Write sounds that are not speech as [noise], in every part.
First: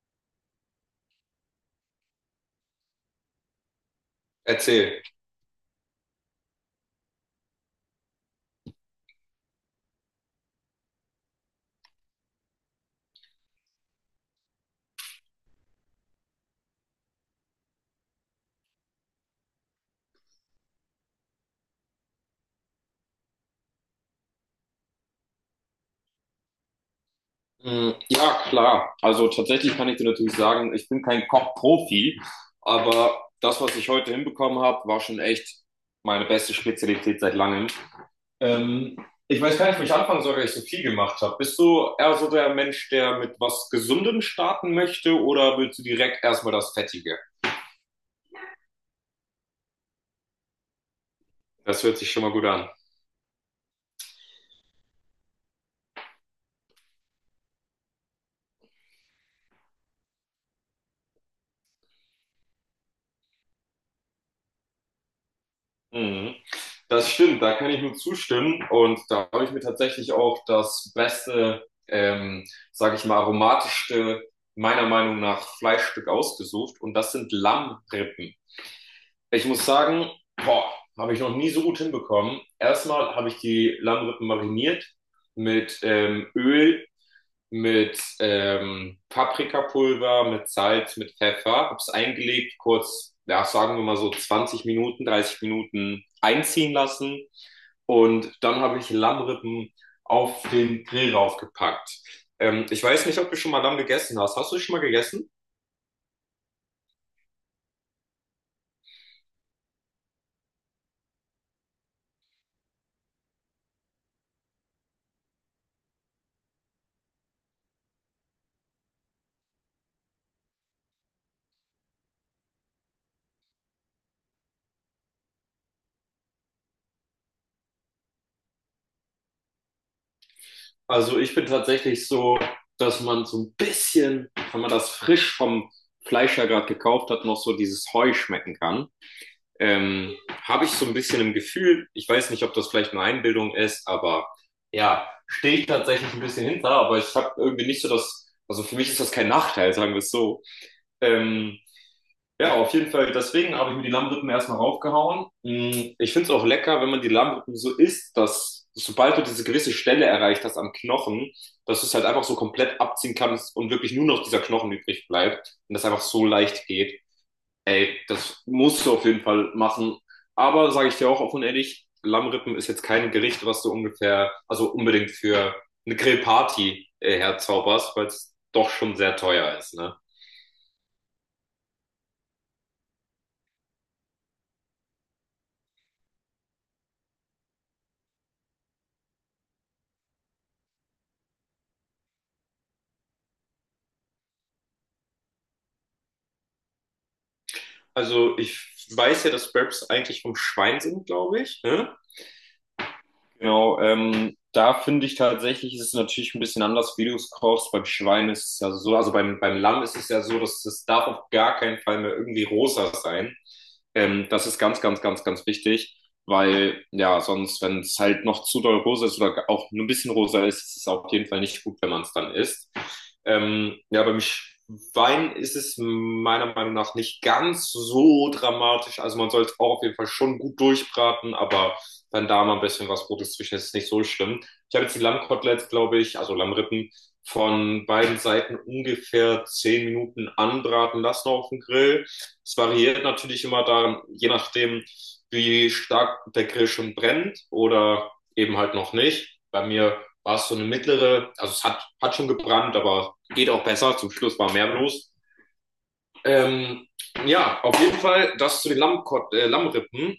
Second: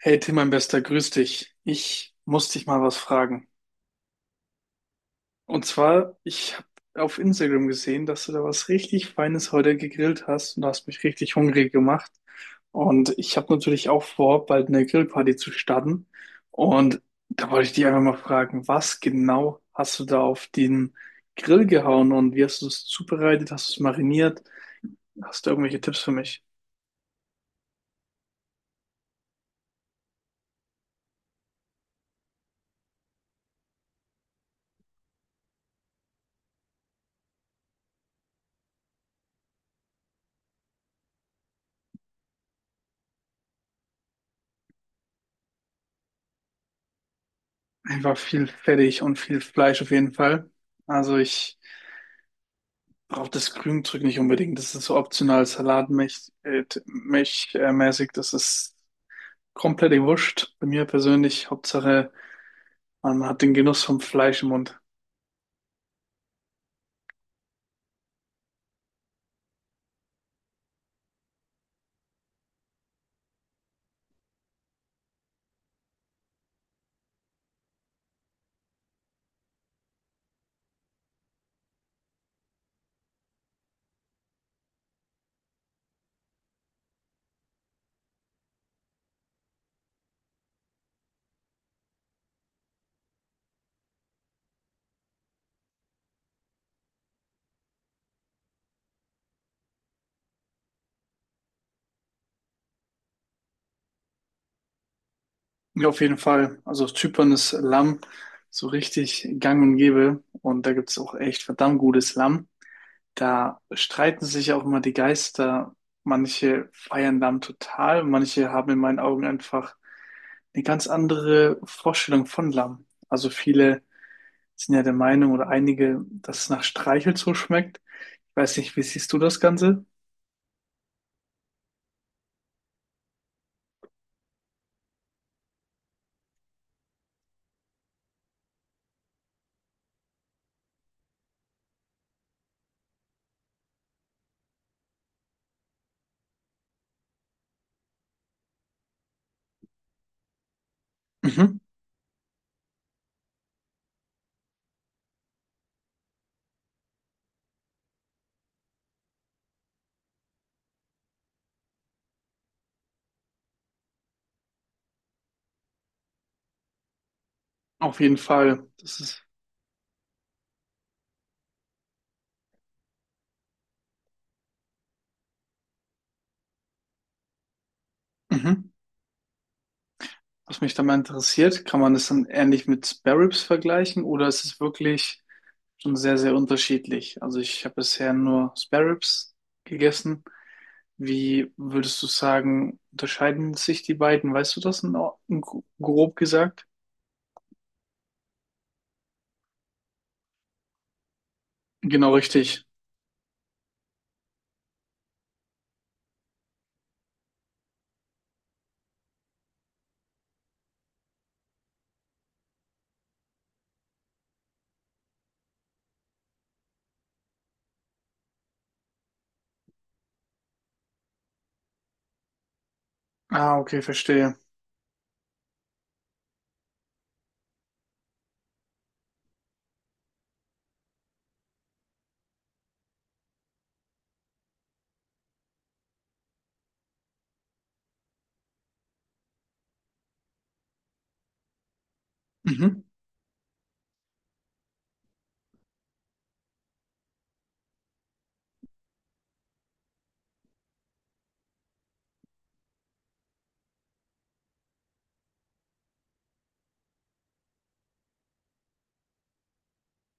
Hey Tim, mein Bester, grüß dich. Ich muss dich mal was fragen. Erzähl. Und zwar, ich habe auf Instagram gesehen, dass du da was richtig Feines heute gegrillt hast und du hast mich richtig hungrig gemacht. Und ich habe natürlich auch vor, bald eine Grillparty zu starten. Und da wollte ich dich einfach mal fragen, was genau hast du da auf den Grill gehauen und wie hast du es zubereitet? Hast du es mariniert? Hast du irgendwelche Tipps für mich? Ja, klar. Also tatsächlich kann ich dir natürlich sagen, ich bin kein Kochprofi, aber das, was ich heute hinbekommen habe, war schon echt meine beste Spezialität seit langem. Ähm, Ich weiß gar nicht, wo ich anfangen soll, weil ich so viel gemacht habe. Bist du eher so der Mensch, der mit was Gesundem starten möchte, oder willst du direkt erstmal das Fettige? Einfach viel Fettig und viel Fleisch auf jeden Fall. Also ich Das hört sich schon mal gut an. braucht das Grünzeug nicht unbedingt. Das ist so optional salatmäßig, mäßig. Das ist komplett wurscht. Bei mir persönlich, Hauptsache, man hat den Genuss vom Fleisch im Mund. Mhm. Das stimmt, da kann ich nur zustimmen. Und da habe ich mir tatsächlich auch das beste, sage ich mal, aromatischste, meiner Meinung nach, Fleischstück ausgesucht. Und das sind Lammrippen. Ich muss sagen, boah, habe ich noch nie so gut hinbekommen. Erstmal habe ich die Lammrippen mariniert mit Öl, mit Paprikapulver, mit Salz, mit Pfeffer, hab's eingelegt, kurz, ja, sagen wir mal so 20 Minuten, 30 Minuten einziehen lassen, und dann habe ich Lammrippen auf den Grill raufgepackt. Ich weiß nicht, ob du schon mal Lamm gegessen hast. Hast du schon mal gegessen? Ja, auf jeden Fall. Also auf Zypern ist Lamm so richtig gang und gäbe. Und da gibt's auch echt verdammt gutes Lamm. Da streiten sich auch immer die Geister. Manche feiern Lamm total, manche haben in meinen Augen einfach eine ganz andere Vorstellung von Lamm. Also viele sind ja der Meinung oder einige, dass es nach Streichel so schmeckt. Ich weiß nicht, wie siehst du das Ganze? Also ich bin tatsächlich so, dass man so ein bisschen, wenn man das frisch vom Fleischer gerade gekauft hat, noch so dieses Heu schmecken kann. ähm, Habe ich so ein bisschen im Gefühl, ich weiß nicht, ob das vielleicht nur Einbildung ist, aber ja, stehe ich tatsächlich ein bisschen hinter, aber ich habe irgendwie nicht so das, also für mich ist das kein Nachteil, sagen wir es so. Mhm. Ähm, ja, auf jeden Fall, deswegen habe ich mir die Lammrippen erstmal raufgehauen. Ich finde es auch lecker, wenn man die Lammrippen so isst, dass, sobald du diese gewisse Stelle erreicht hast am Knochen, dass du es halt einfach so komplett abziehen kannst und wirklich nur noch dieser Knochen übrig bleibt und das einfach so leicht geht. Ey, Auf jeden das Fall. musst du Das auf jeden ist, Fall machen. Aber sage ich dir auch offen und ehrlich, Lammrippen ist jetzt kein Gericht, was du ungefähr, also unbedingt für eine Grillparty herzauberst, weil es mhm. doch schon sehr teuer ist, ne? Was mich da mal interessiert, kann man das dann ähnlich mit Spare Ribs vergleichen oder ist es wirklich schon sehr, sehr unterschiedlich? Also ich habe bisher nur Spare Ribs gegessen. Wie würdest du sagen, unterscheiden sich die beiden? Weißt du das in, grob gesagt? Also ich weiß ja, dass Wraps eigentlich vom Schwein sind, glaube ich. Ne? Genau richtig. Genau, da finde ich tatsächlich, ist es natürlich ein bisschen anders, wie du es kochst. Beim Schwein ist es ja so, also beim Lamm ist es ja so, dass es darf auf gar keinen Fall mehr irgendwie rosa sein. Das ist ganz, ganz, ganz, ganz wichtig, weil ja, sonst, wenn es halt noch zu doll rosa ist oder auch nur ein bisschen rosa ist, ist es auf jeden Fall nicht gut, wenn man es dann isst. Ah, okay, Ja, beim verstehe. Schwein ist es meiner Meinung nach nicht ganz so dramatisch. Also man soll es auch auf jeden Fall schon gut durchbraten, aber dann da mal ein bisschen was Rotes zwischen, das ist nicht so schlimm. Ich habe jetzt die Lammkoteletts, glaube ich, also Lammrippen, von beiden Seiten ungefähr 10 Minuten anbraten lassen auf dem Grill. Es Mhm. variiert natürlich immer da, je nachdem, wie stark der Grill schon brennt oder eben halt noch nicht. Bei mir war es so eine mittlere, also es hat schon gebrannt, aber geht auch besser. Zum Schluss war mehr los. Ähm, ja, auf jeden Fall das zu den Lammkot Lammrippen.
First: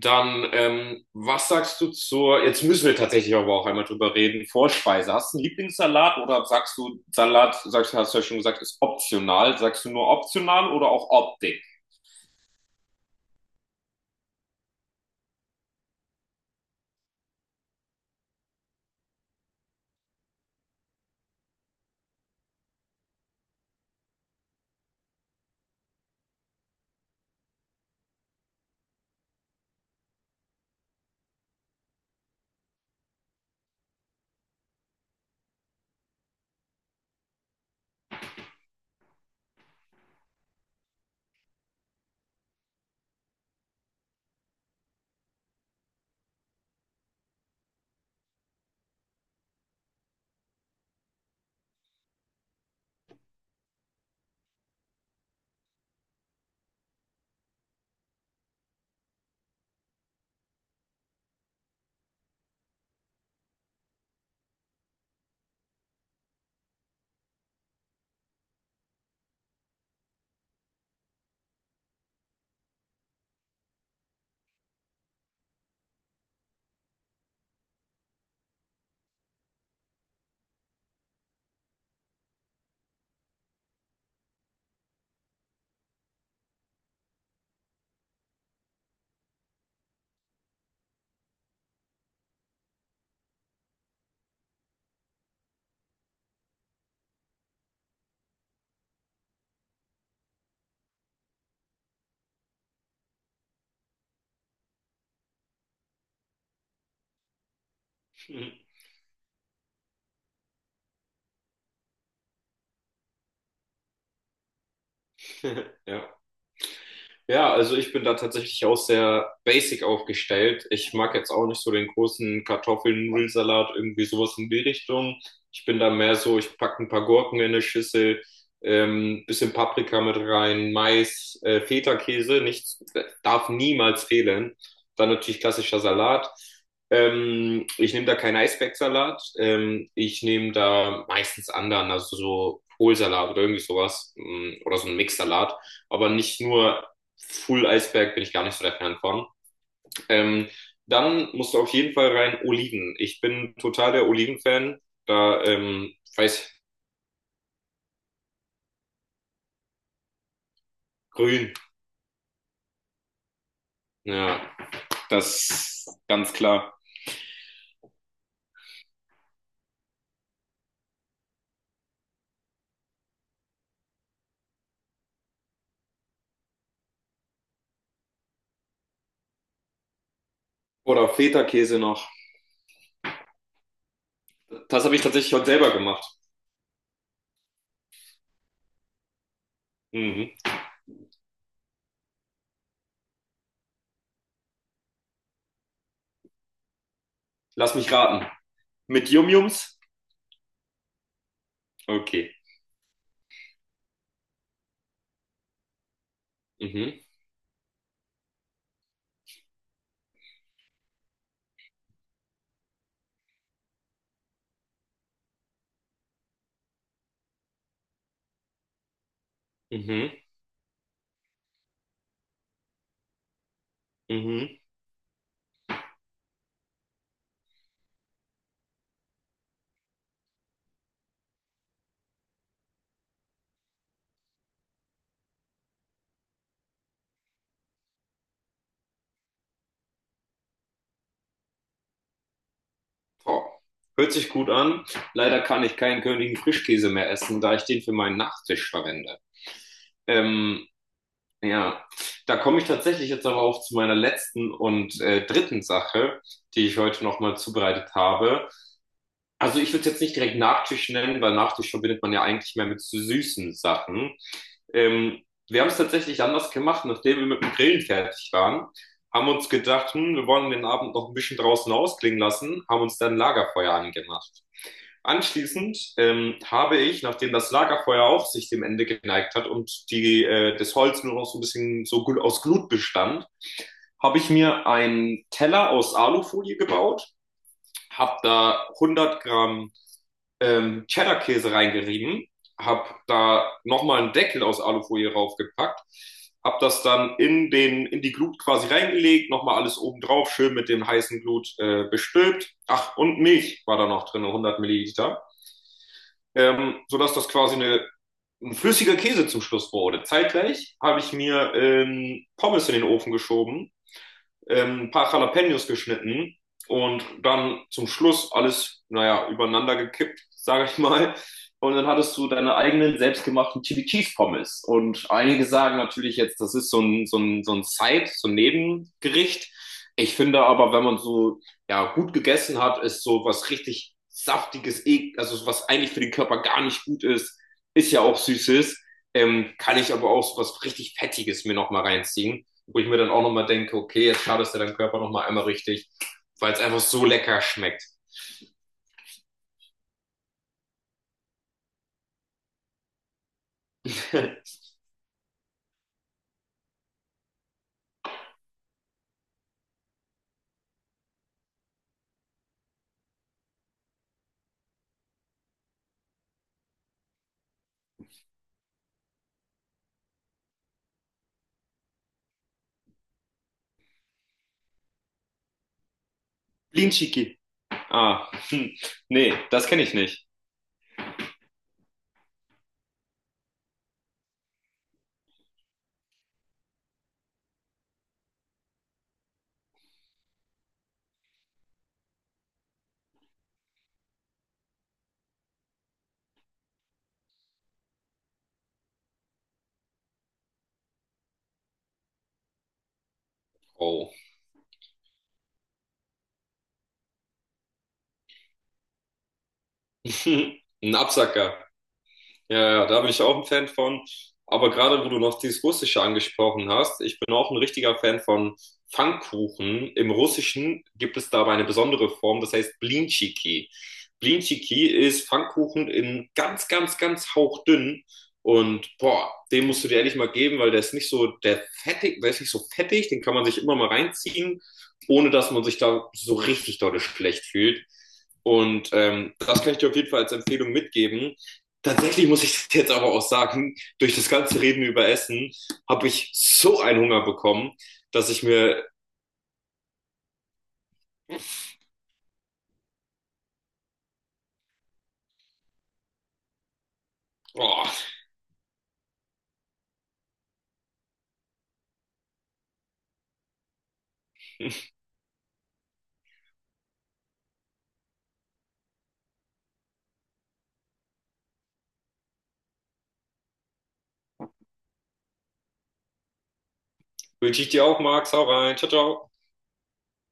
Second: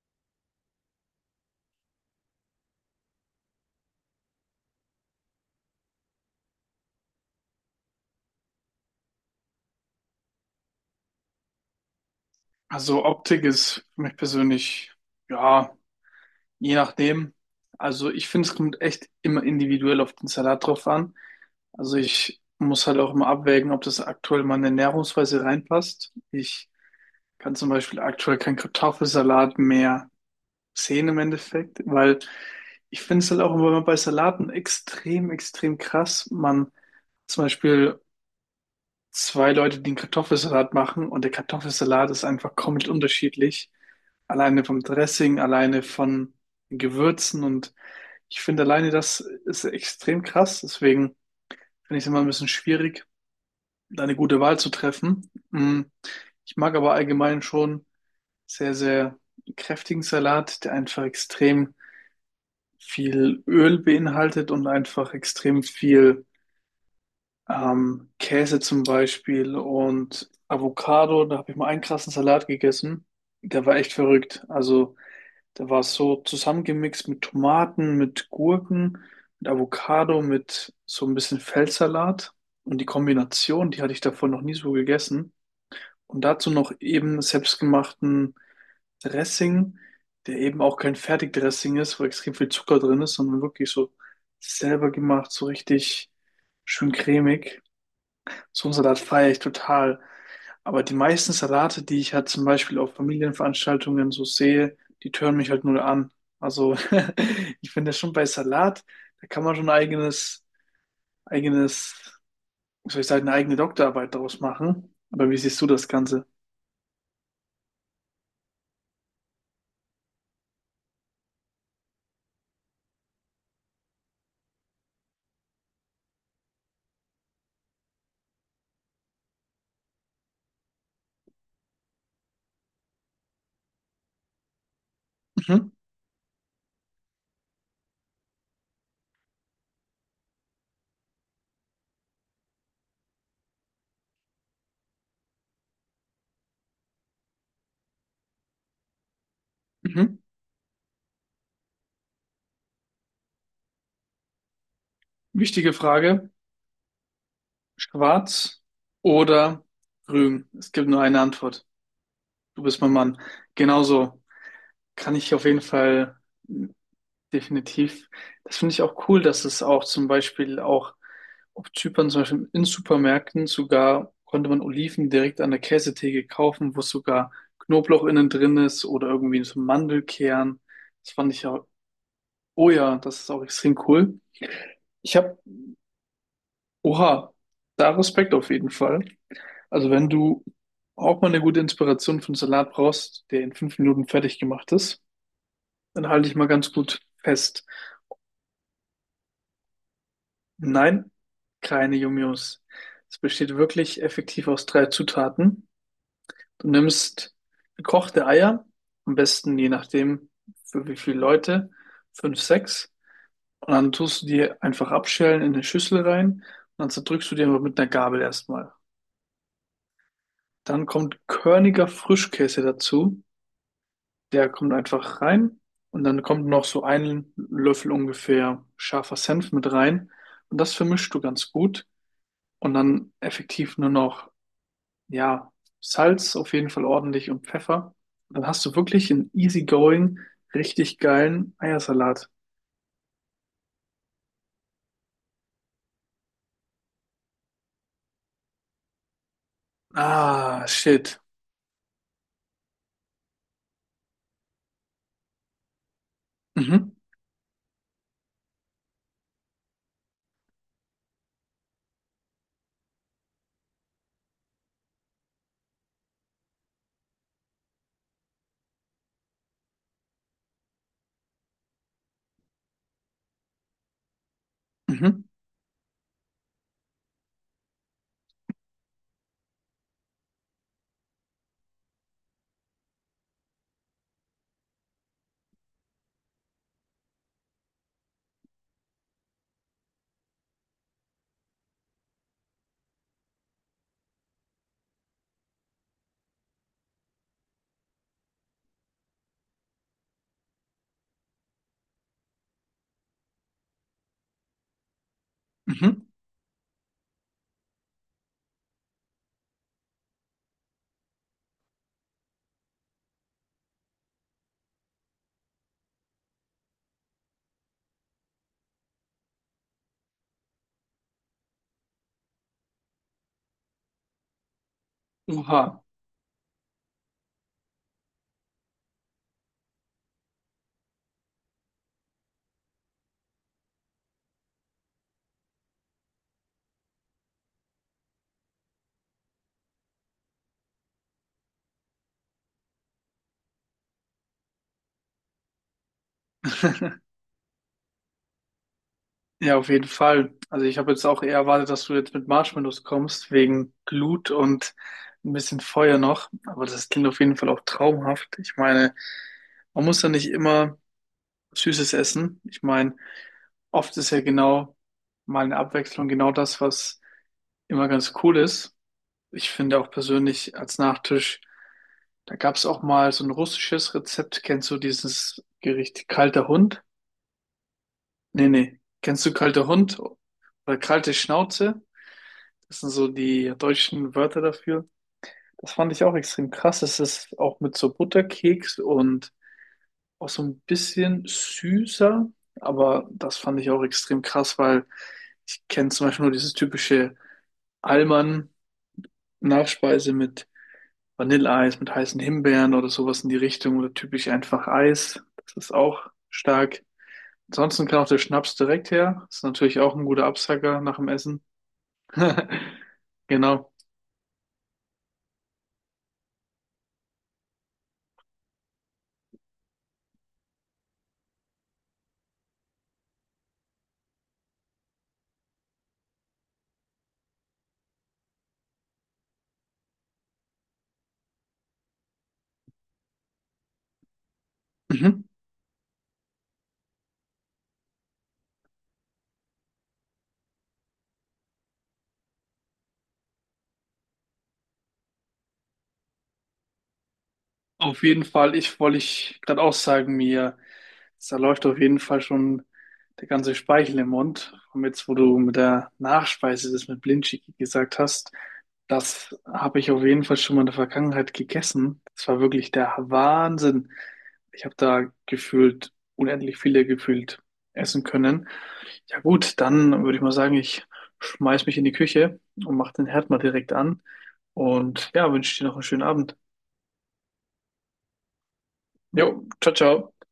Dann, was sagst du zur, jetzt müssen wir tatsächlich aber auch einmal drüber reden, Vorspeise. Hast du einen Lieblingssalat oder sagst du, Salat, sagst du, hast du ja schon gesagt, ist optional. Sagst du nur optional oder auch Optik? Also Optik ist für mich persönlich, ja, je nachdem. Also ich finde, es kommt echt immer individuell auf den Salat drauf an. Also ich muss halt auch immer abwägen, ob das aktuell meine Ernährungsweise reinpasst. Ich kann zum Beispiel aktuell keinen Kartoffelsalat mehr sehen im Endeffekt, weil ich finde es halt auch immer bei Salaten extrem, extrem krass. Man zum Beispiel zwei Leute, die einen Kartoffelsalat machen und der Kartoffelsalat ist einfach komplett unterschiedlich. Alleine vom Dressing, alleine von den Gewürzen und ich finde alleine das ist extrem krass. Deswegen finde ich es immer ein bisschen schwierig, da eine gute Wahl zu treffen. Ich mag aber allgemein schon sehr, sehr kräftigen Salat, der einfach extrem viel Öl beinhaltet und einfach extrem viel Käse zum Beispiel und Avocado, da habe ich mal einen krassen Salat gegessen. Der war echt verrückt. Also, der war so zusammengemixt mit Tomaten, mit Gurken, mit Avocado, mit so ein bisschen Feldsalat. Und die Kombination, die hatte ich davon noch nie so gegessen. Und dazu noch eben selbstgemachten Dressing, der eben auch kein Fertigdressing ist, wo extrem viel Zucker drin ist, sondern wirklich so selber gemacht, so richtig schön cremig. So einen Salat feiere ich total. Aber die meisten Salate, die ich halt zum Beispiel auf Familienveranstaltungen so sehe, die tören mich halt null an. Also [laughs] ich finde schon bei Salat, da kann man schon eigenes, wie soll ich sagen, eine eigene Doktorarbeit daraus machen. Aber wie siehst du [laughs] das Ja. Ganze? Ja, also ich bin da tatsächlich auch sehr basic aufgestellt. Ich mag jetzt auch nicht so den großen Kartoffelnudelsalat, irgendwie sowas in die Richtung. Ich bin da mehr so, ich packe ein paar Gurken in eine Schüssel, bisschen Paprika mit rein, Mais, Feta-Käse, nichts, darf niemals fehlen. Dann natürlich Mhm. klassischer Salat. Ich nehme da keinen Eisbergsalat. Ich nehme da meistens anderen, also so Kohlsalat oder irgendwie sowas, oder so ein Mixsalat, aber nicht nur Full Eisberg bin ich gar nicht so der Fan von. Mhm. Ähm, Dann musst du auf jeden Fall rein Oliven. Ich bin total der Oliven-Fan. Da, Wichtige Frage. weiß, Schwarz oder grün? Es gibt nur eine grün. Antwort. Du bist mein Mann. Genauso Ja, kann ich auf jeden das Fall ganz klar. definitiv. Das finde ich auch cool, dass es auch zum Beispiel auch auf Zypern, zum Beispiel in Supermärkten sogar konnte man Oliven direkt an der Käsetheke kaufen, wo sogar Knoblauch innen drin ist oder irgendwie so Mandelkern. Oder Das fand ich ja, Feta-Käse noch. oh ja, das ist auch extrem cool. Das habe ich Ich tatsächlich habe, heute selber gemacht. oha, da Respekt auf jeden Fall. Also wenn Mhm. du auch mal eine gute Inspiration für einen Salat brauchst, der in 5 Minuten fertig gemacht ist, dann halte ich mal ganz gut fest. Lass mich raten. Mit Yum-Yums? Nein, keine Okay. Yum-Yums. Es besteht wirklich effektiv aus drei Zutaten. Du Mhm. nimmst gekochte Eier, am besten je nachdem für wie viele Leute, fünf, sechs. Und dann tust du die einfach abschälen in eine Schüssel rein und dann zerdrückst du die aber mit einer Gabel erstmal. Mhm. Dann kommt körniger Frischkäse dazu. Der Mhm. kommt einfach rein und dann kommt noch so ein Löffel ungefähr scharfer Senf mit rein. Und das vermischst du ganz gut und dann effektiv nur noch ja, Salz auf jeden Fall ordentlich und Pfeffer. Dann hast du wirklich einen easygoing, richtig geilen Eiersalat. Boah. Hört sich gut an. Leider kann ich keinen Königin Frischkäse mehr essen, da ich den für meinen Nachtisch verwende. Ah, Ähm, shit. Ja, da komme ich tatsächlich jetzt aber auch zu meiner letzten und dritten Sache, die ich Mhm, heute nochmal zubereitet habe. Also ich würde es jetzt nicht direkt Nachtisch nennen, weil Nachtisch verbindet man ja eigentlich mehr mit so süßen Sachen. Ähm, Wir haben es tatsächlich anders gemacht, nachdem wir mit dem Grillen fertig waren, haben uns gedacht, hm, wir wollen den Abend noch ein bisschen draußen ausklingen lassen, haben uns dann ein Lagerfeuer angemacht. mhm, Anschließend habe ich, nachdem das Lagerfeuer auch sich dem Ende geneigt hat und das Holz nur noch so ein bisschen so gut aus Glut bestand, habe ich mir einen Teller aus Alufolie gebaut, habe da 100 Gramm Cheddar-Käse reingerieben, habe da nochmal einen Deckel aus Alufolie draufgepackt, habe das dann in die Glut quasi reingelegt, nochmal alles oben drauf, schön mit dem heißen Glut bestülpt. Ach, und Milch war da noch drin, 100 Milliliter, mhm. Sodass das quasi ein flüssiger Käse zum Schluss wurde. Zeitgleich habe ich mir Pommes in den Ofen geschoben, ein paar Jalapenos geschnitten und dann zum Schluss alles, naja, übereinander gekippt, [laughs] sage ich mal. Und dann hattest du deine eigenen selbstgemachten Chili Cheese Pommes. Und einige sagen Oha. natürlich jetzt, das ist so ein, so ein, so ein Side, so ein Nebengericht. Ich finde aber, wenn man so, ja, gut gegessen hat, ist so was richtig saftiges, also so was eigentlich für den Körper gar nicht gut ist, ist ja auch Süßes. Kann ich aber auch so was richtig Fettiges mir nochmal reinziehen, wo ich mir dann auch nochmal denke, okay, jetzt schadest du deinem Körper nochmal einmal richtig, weil es einfach so [laughs] lecker schmeckt. Ja, auf jeden Fall. Also ich habe jetzt auch eher erwartet, dass du jetzt mit Marshmallows kommst, wegen Glut [laughs] und ein bisschen Feuer noch. Aber das klingt auf jeden Fall auch traumhaft. Ich meine, man muss ja nicht immer Süßes essen. Ich meine, oft ist ja genau mal eine Abwechslung genau das, was immer ganz cool ist. Ich finde auch persönlich als Nachtisch, da gab es auch mal so ein russisches Rezept. Kennst du dieses Gericht kalter Hund? Blinchiki. Ah, Nee, hm. nee. Kennst du Nee, kalter das kenne ich Hund nicht. oder kalte Schnauze? Das sind so die deutschen Wörter dafür. Das fand ich auch extrem krass. Es ist auch mit so Butterkeks und auch so ein bisschen süßer. Aber das fand ich auch extrem krass, weil ich kenne zum Beispiel nur dieses typische Allmann-Nachspeise mit Vanilleeis mit heißen Himbeeren oder sowas in die Richtung oder Oh, typisch einfach Eis. Das ist auch stark. Ansonsten kann auch der Schnaps direkt her. Ist natürlich auch ein guter [laughs] Absacker ein nach dem Essen. Absacker. [laughs] Ja, ja, da bin ich auch ein Fan Genau. von. Aber gerade wo du noch dieses Russische angesprochen hast, ich bin auch ein richtiger Fan von Pfannkuchen. Im Russischen gibt es dabei eine besondere Form, das heißt Blinchiki. Blinchiki ist Pfannkuchen in ganz, ganz, ganz hauchdünn. Und boah, den musst du dir ehrlich mal geben, weil der ist nicht so der fettig, der ist nicht so fettig, den kann man sich immer mal reinziehen, Mhm. ohne dass man sich da so richtig dolle schlecht fühlt. Und das kann ich dir auf jeden Fall als Empfehlung mitgeben. Tatsächlich muss ich [laughs] jetzt aber auch sagen, durch das ganze Reden über Essen habe ich so einen Hunger bekommen, Auf jeden dass ich Fall, ich mir, wollte ich gerade auch sagen, mir, da läuft auf jeden Fall schon der ganze Speichel im Mund. Und jetzt, wo du mit der Nachspeise das mit Blindschicki gesagt oh, hast, das habe ich auf jeden Fall schon mal in der Vergangenheit gegessen. Das war wirklich der Wahnsinn. Ich habe [laughs] da gefühlt unendlich viele gefühlt essen können. Ja gut, dann würde ich mal sagen, ich schmeiß mich in die Küche und mache den Herd mal direkt an und ja, wünsche dir noch einen schönen Abend. wünsche ich dir auch, Max, hau rein, ciao, Jo, ciao. ciao, ciao.